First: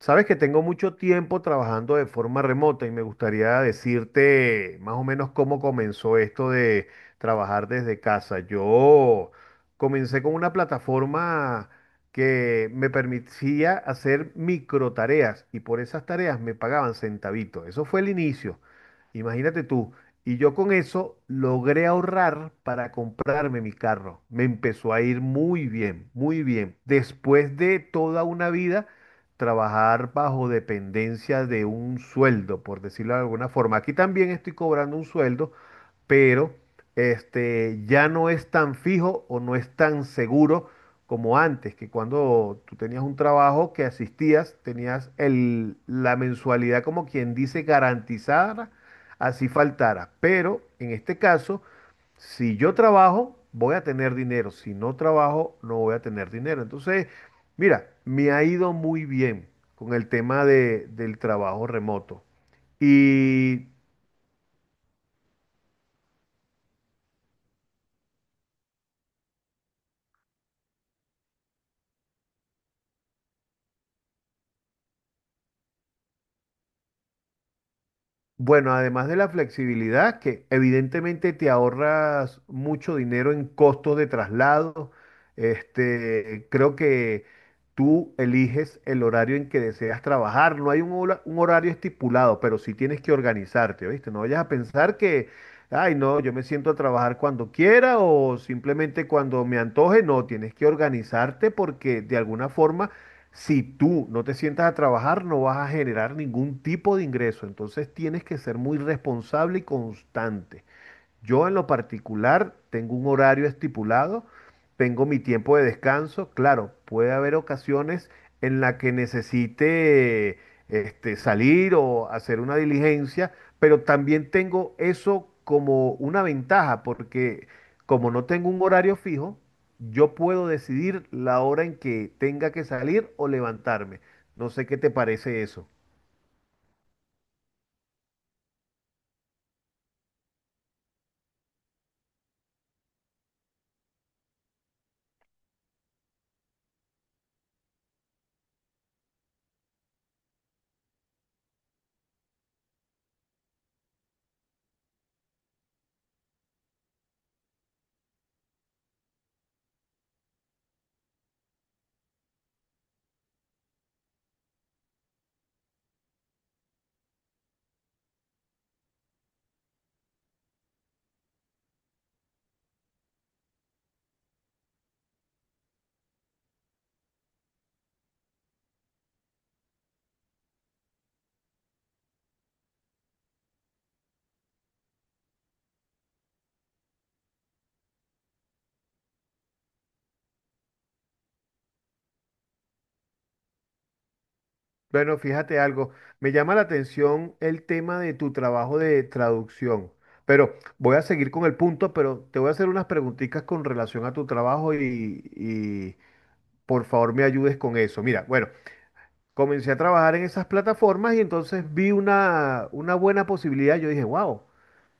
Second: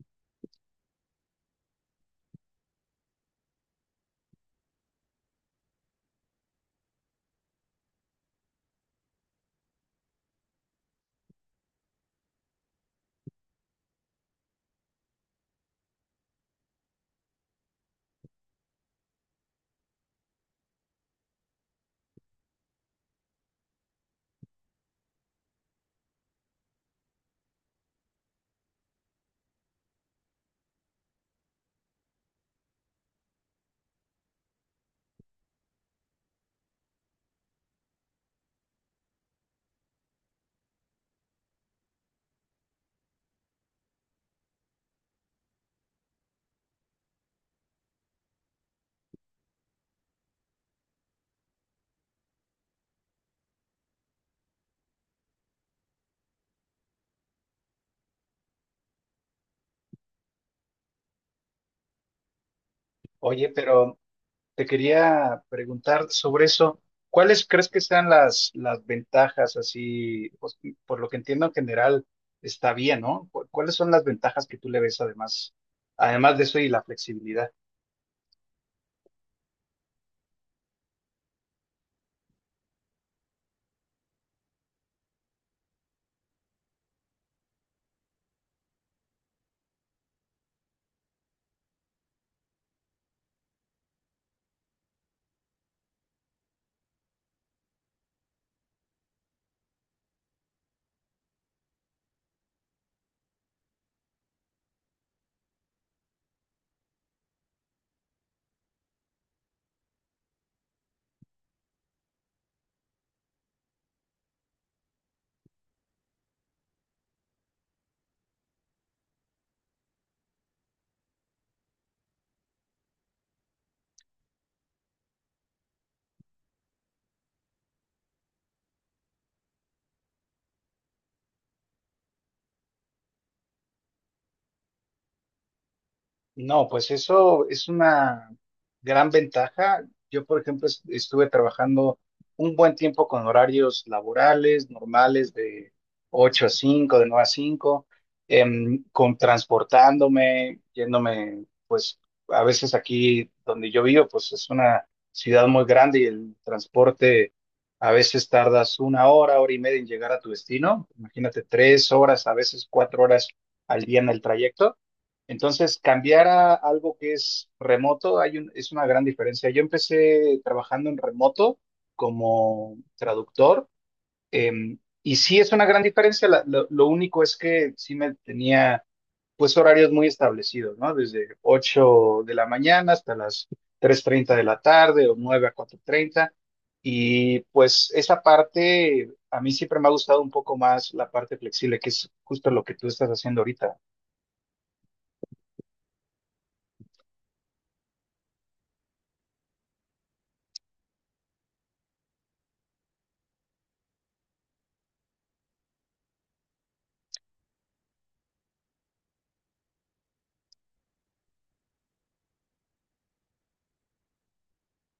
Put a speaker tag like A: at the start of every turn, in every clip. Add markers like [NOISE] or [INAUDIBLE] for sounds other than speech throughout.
A: Sabes que tengo mucho tiempo trabajando de forma remota y me gustaría decirte más o menos cómo comenzó esto de trabajar desde casa. Yo comencé con una plataforma que me permitía hacer micro tareas y por esas tareas me pagaban centavitos. Eso fue el inicio. Imagínate tú. Y yo con eso logré ahorrar para comprarme mi carro. Me empezó a ir muy bien, muy bien. Después de toda una vida trabajar bajo dependencia de un sueldo, por decirlo de alguna forma. Aquí también estoy cobrando un sueldo, pero ya no es tan fijo o no es tan seguro como antes, que cuando tú tenías un trabajo que asistías, tenías la mensualidad como quien dice garantizada, así faltara. Pero en este caso, si yo trabajo, voy a tener dinero. Si no trabajo, no voy a tener dinero. Entonces, mira, me ha ido muy bien con el tema del trabajo remoto.
B: Oye,
A: Y
B: pero te quería preguntar sobre eso. ¿Cuáles crees que sean las ventajas así? Pues, por lo que entiendo en general está bien, ¿no? ¿Cuáles son las ventajas que tú le ves además de eso y la flexibilidad?
A: Bueno, además de la flexibilidad, que evidentemente te ahorras mucho dinero en costos de traslado, creo que tú eliges el horario en que deseas trabajar. No hay un horario estipulado, pero sí tienes que organizarte, ¿viste? No vayas a pensar que, ay, no, yo me siento a trabajar cuando quiera o simplemente cuando me antoje. No, tienes que organizarte porque de alguna forma si tú no te sientas a trabajar, no vas a generar ningún tipo de ingreso. Entonces tienes que ser muy responsable y constante. Yo en lo particular tengo un horario estipulado, tengo mi tiempo de descanso. Claro, puede haber ocasiones en las que necesite salir o hacer una diligencia, pero también tengo eso como una ventaja, porque como no tengo un horario fijo, yo puedo decidir la hora en que tenga que salir o levantarme. No sé qué te parece eso.
B: No, pues eso es una gran ventaja. Yo, por ejemplo, estuve trabajando un buen tiempo con horarios laborales, normales, de 8 a 5, de 9 a 5, con transportándome, yéndome, pues a veces aquí donde yo vivo, pues es una ciudad muy grande y el transporte a veces tardas una hora, hora y media en llegar a tu destino. Imagínate 3 horas, a veces 4 horas al día en el trayecto. Entonces, cambiar a algo que es remoto es una gran diferencia. Yo empecé trabajando en remoto como traductor, y sí es una gran diferencia. Lo único es que sí me tenía pues horarios muy establecidos, ¿no? Desde 8 de la mañana hasta las 3:30 de la tarde o 9 a 4:30. Y pues esa parte, a mí siempre me ha gustado un poco más la parte flexible, que es justo lo que tú estás haciendo ahorita.
A: Bueno, fíjate algo, me llama la atención el tema de tu trabajo de traducción, pero voy a seguir con el punto, pero te voy a hacer unas preguntitas con relación a tu trabajo y por favor me ayudes con eso. Mira, bueno, comencé a trabajar en esas plataformas y entonces vi una buena posibilidad, yo dije, wow.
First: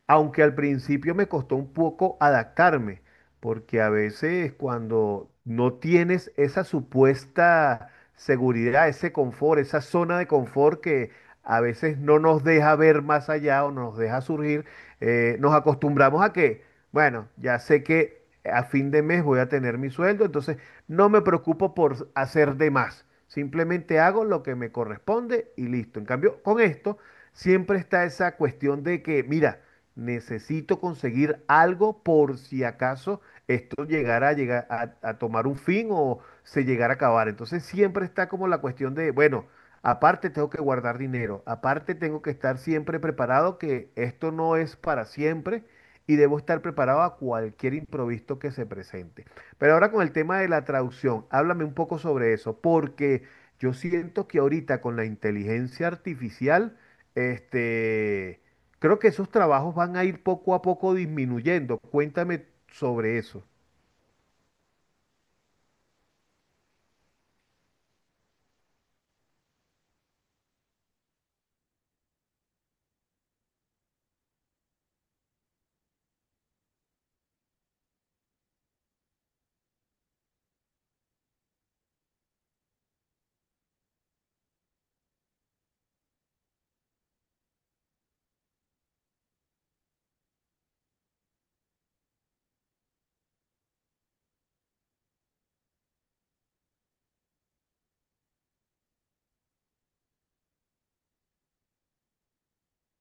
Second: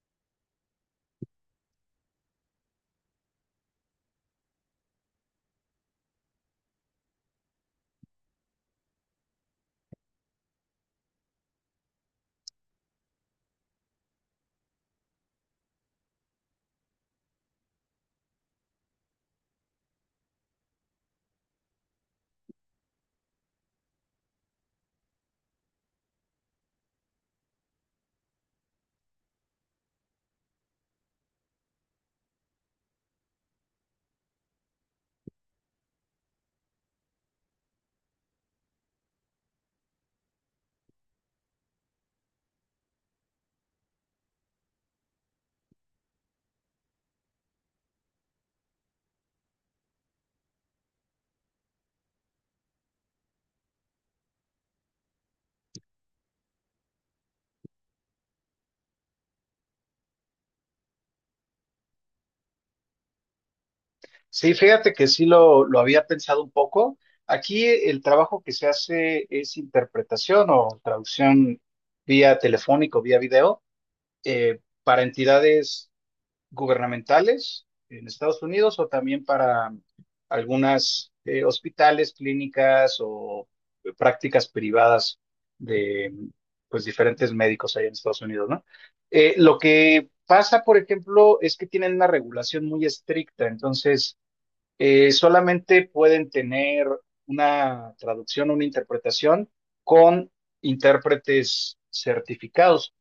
A: Aunque al principio me costó un poco adaptarme, porque a veces cuando no tienes esa supuesta seguridad, ese confort, esa zona de confort que a veces no nos deja ver más allá o nos deja surgir, nos acostumbramos a que, bueno, ya sé que a fin de mes voy a tener mi sueldo, entonces no me preocupo por hacer de más, simplemente hago lo que me corresponde y listo. En cambio, con esto siempre está esa cuestión de que, mira, necesito conseguir algo por si acaso esto llegara a tomar un fin o se llegara a acabar. Entonces siempre está como la cuestión de, bueno, aparte tengo que guardar dinero, aparte tengo que estar siempre preparado que esto no es para siempre y debo estar preparado a cualquier imprevisto que se presente. Pero ahora con el tema de la traducción, háblame un poco sobre eso, porque… Yo siento que ahorita con la inteligencia artificial, este, creo que esos trabajos van a ir poco a poco disminuyendo. Cuéntame sobre eso.
B: Sí, fíjate que sí lo había pensado un poco. Aquí el trabajo que se hace es interpretación o traducción vía telefónico, vía video, para entidades gubernamentales en Estados Unidos o también para algunas hospitales, clínicas o prácticas privadas de pues diferentes médicos allá en Estados Unidos, ¿no? Lo que pasa, por ejemplo, es que tienen una regulación muy estricta, entonces solamente pueden tener una traducción, una interpretación con intérpretes certificados.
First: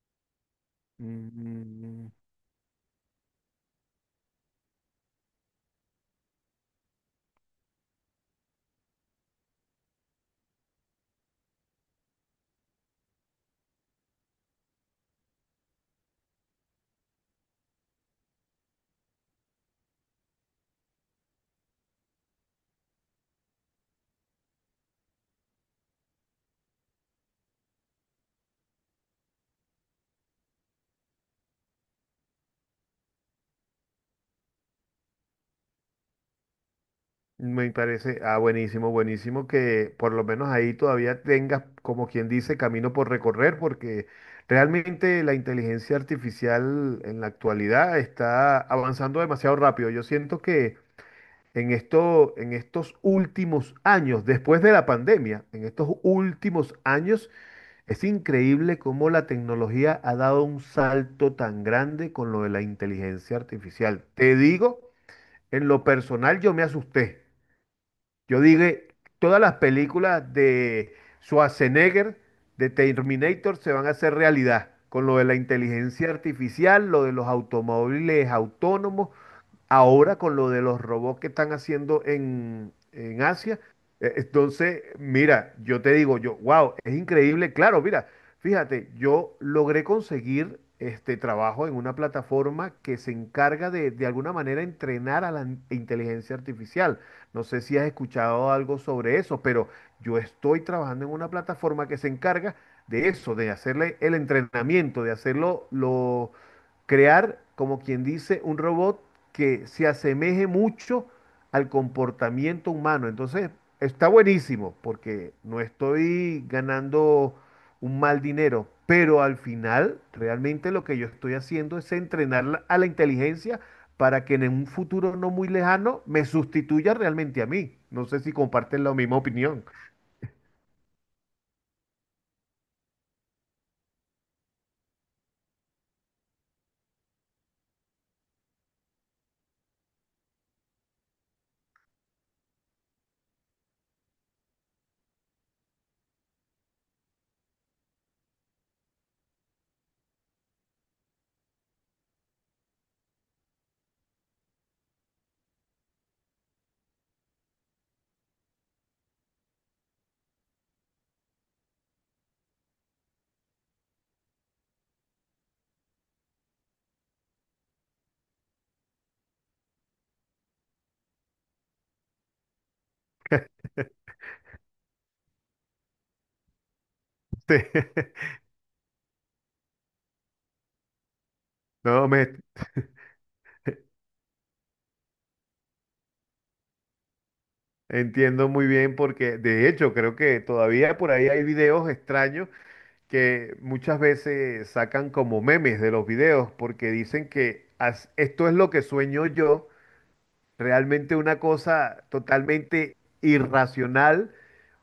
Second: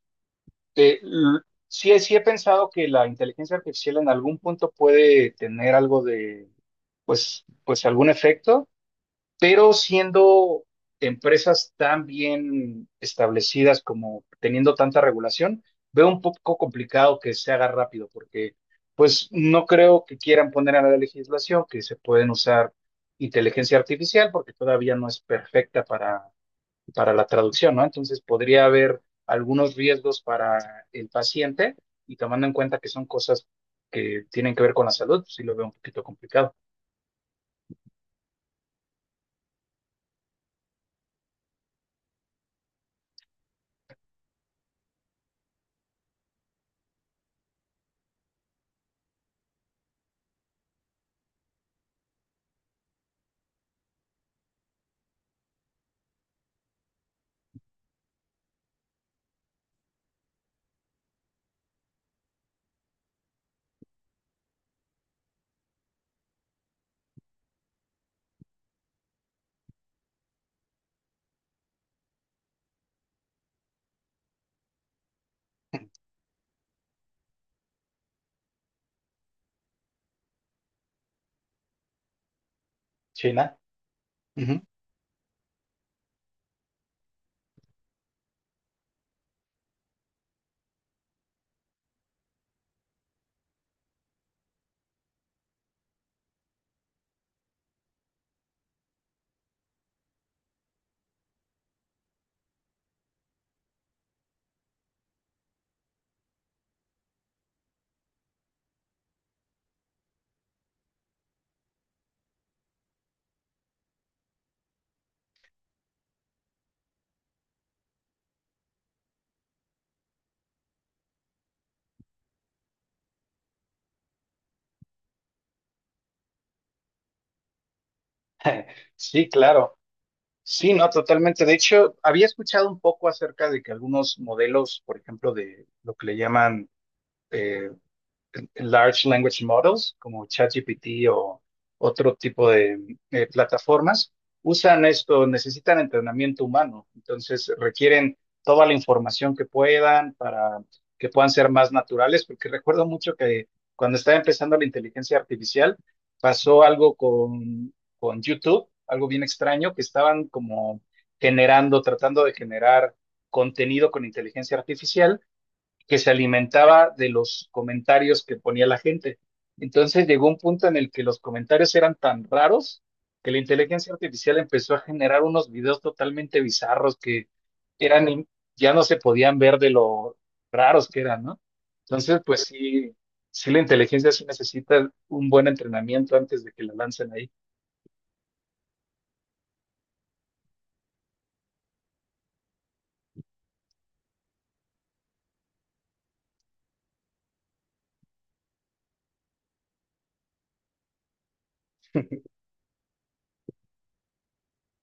B: Eh, l- sí,
A: Mm.
B: sí he pensado que la inteligencia artificial en algún punto puede tener algo de, pues, algún efecto, pero siendo empresas tan bien establecidas como teniendo tanta regulación, veo un poco complicado que se haga rápido, porque pues no creo que quieran poner a la legislación que se pueden usar inteligencia artificial, porque todavía no es perfecta para la traducción, ¿no? Entonces podría haber algunos riesgos para el paciente y tomando en cuenta que son cosas que tienen que ver con la salud, pues sí lo veo un poquito complicado.
A: Me parece, ah, buenísimo, buenísimo que por lo menos ahí todavía tengas, como quien dice, camino por recorrer, porque realmente la inteligencia artificial en la actualidad está avanzando demasiado rápido. Yo siento que en esto, en estos últimos años, después de la pandemia, en estos últimos años, es increíble cómo la tecnología ha dado un salto tan grande con lo de la inteligencia artificial. Te digo, en lo personal yo me asusté. Yo dije, todas las películas de Schwarzenegger, de Terminator, se van a hacer realidad. Con lo de la inteligencia artificial, lo de los automóviles autónomos, ahora con lo de los robots que están haciendo en
B: China.
A: Asia,
B: Ujú.
A: entonces, mira, yo te digo, yo, wow, es increíble. Claro, mira, fíjate, yo logré conseguir este trabajo en una plataforma que se encarga de alguna manera entrenar a la inteligencia artificial. No sé si has escuchado algo sobre eso, pero yo estoy trabajando en una plataforma que se encarga de eso, de hacerle el entrenamiento, de hacerlo, crear, como quien dice, un robot que se asemeje mucho al comportamiento humano. Entonces, está buenísimo porque no estoy ganando un mal dinero, pero al final, realmente lo que yo estoy haciendo es entrenar a la inteligencia para que en un futuro no muy lejano me sustituya realmente a mí. No sé si comparten
B: [LAUGHS]
A: la misma
B: Sí,
A: opinión.
B: claro. Sí, no, totalmente. De hecho, había escuchado un poco acerca de que algunos modelos, por ejemplo, de lo que le llaman, eh, large language models como ChatGPT o otro tipo de plataformas, usan esto, necesitan entrenamiento humano, entonces requieren toda la información que puedan para que puedan ser más naturales, porque recuerdo mucho que cuando estaba empezando la inteligencia artificial, pasó algo con YouTube, algo bien extraño, que estaban como generando, tratando de generar contenido con inteligencia artificial que se alimentaba de los comentarios que ponía la gente. Entonces llegó un punto en el que los comentarios eran tan raros que la inteligencia artificial empezó a generar unos videos totalmente bizarros que eran,
A: [LAUGHS]
B: ya no se podían ver de lo raros que eran, ¿no?
A: No,
B: Entonces,
A: me
B: pues sí, sí la inteligencia sí necesita un buen entrenamiento antes de que la lancen ahí. [LAUGHS]
A: entiendo muy bien porque de hecho creo que todavía por ahí hay videos extraños que muchas veces sacan como memes de los videos porque dicen que "As- esto es lo que sueño yo. Realmente una cosa totalmente irracional,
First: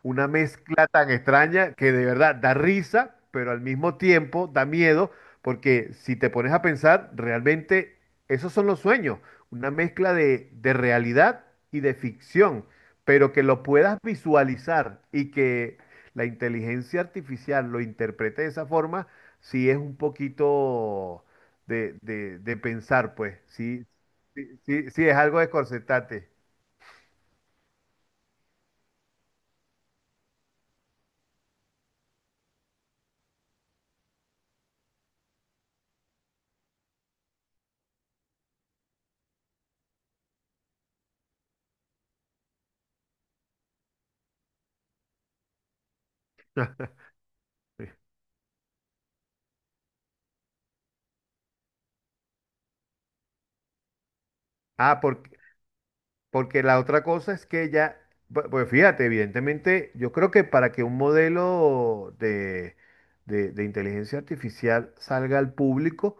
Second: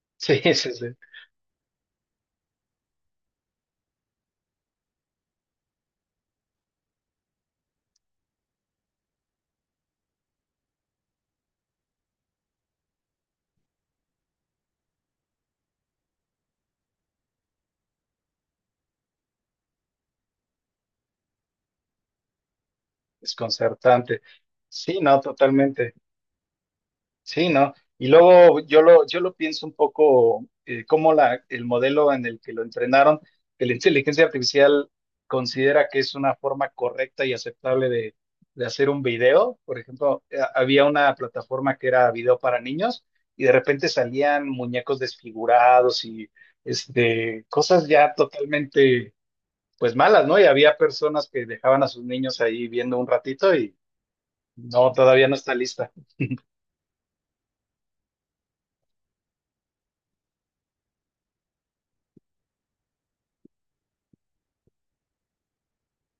A: una
B: Sí, sí,
A: mezcla
B: sí,
A: tan extraña que de verdad da risa, pero al mismo tiempo da miedo, porque si te pones a pensar, realmente esos son los sueños, una mezcla de realidad y de ficción, pero que lo puedas visualizar y que la inteligencia artificial lo interprete de esa forma, sí es un poquito de pensar, pues, sí.
B: desconcertante.
A: Sí, sí,
B: Sí,
A: sí, es
B: no,
A: algo de
B: totalmente.
A: corsetate.
B: Sí, ¿no? Y luego yo lo pienso un poco, como la, el modelo en el que lo entrenaron, que la inteligencia artificial considera que es una forma correcta y aceptable de hacer un video. Por ejemplo, había una plataforma que era video para niños y de repente salían muñecos desfigurados y cosas ya totalmente pues malas, ¿no? Y había personas que dejaban a sus niños ahí viendo un ratito y no,
A: Ah,
B: todavía
A: porque,
B: no está lista.
A: porque la otra cosa es que ya, bu- pues fíjate, evidentemente, yo creo que para que un modelo de inteligencia artificial salga al público,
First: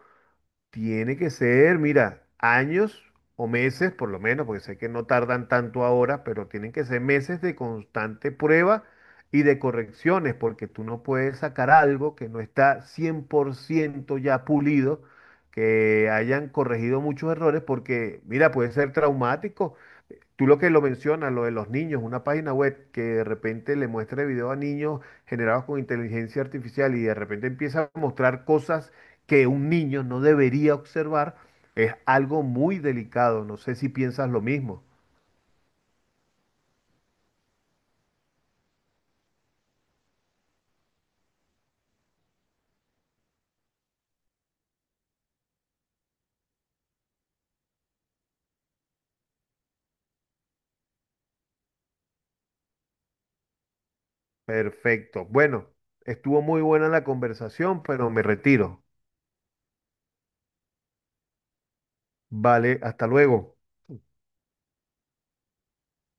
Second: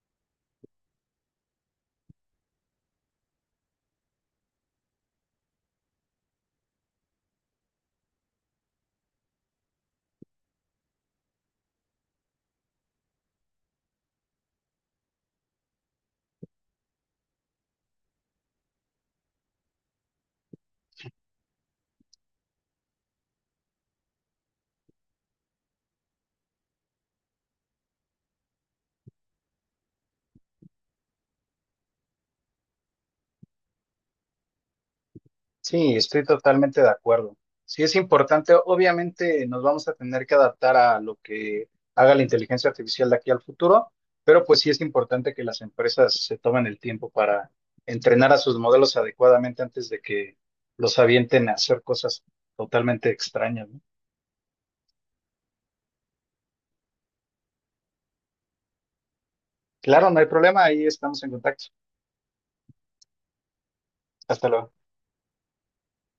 A: tiene que ser, mira, años o meses, por lo menos, porque sé que no tardan tanto ahora, pero tienen que ser meses de constante prueba y de correcciones, porque tú no puedes sacar algo que no está 100% ya pulido, que hayan corregido muchos errores, porque, mira, puede ser traumático. Tú lo que lo mencionas, lo de los niños, una página web que de repente le muestre video a niños generados con inteligencia artificial y de repente empieza a mostrar cosas que un niño no debería observar, es algo muy delicado. No sé si piensas lo mismo.
B: Sí, estoy totalmente de acuerdo. Sí, es importante. Obviamente nos vamos a tener que adaptar a lo que haga la inteligencia artificial de aquí al futuro, pero pues sí es importante que las empresas se tomen el tiempo para entrenar a sus modelos adecuadamente antes de que los avienten a hacer cosas totalmente extrañas, ¿no?
A: Perfecto. Bueno, estuvo muy buena la conversación, pero me retiro.
B: Claro, no hay problema, ahí estamos en contacto.
A: Vale, hasta luego.
B: Hasta luego.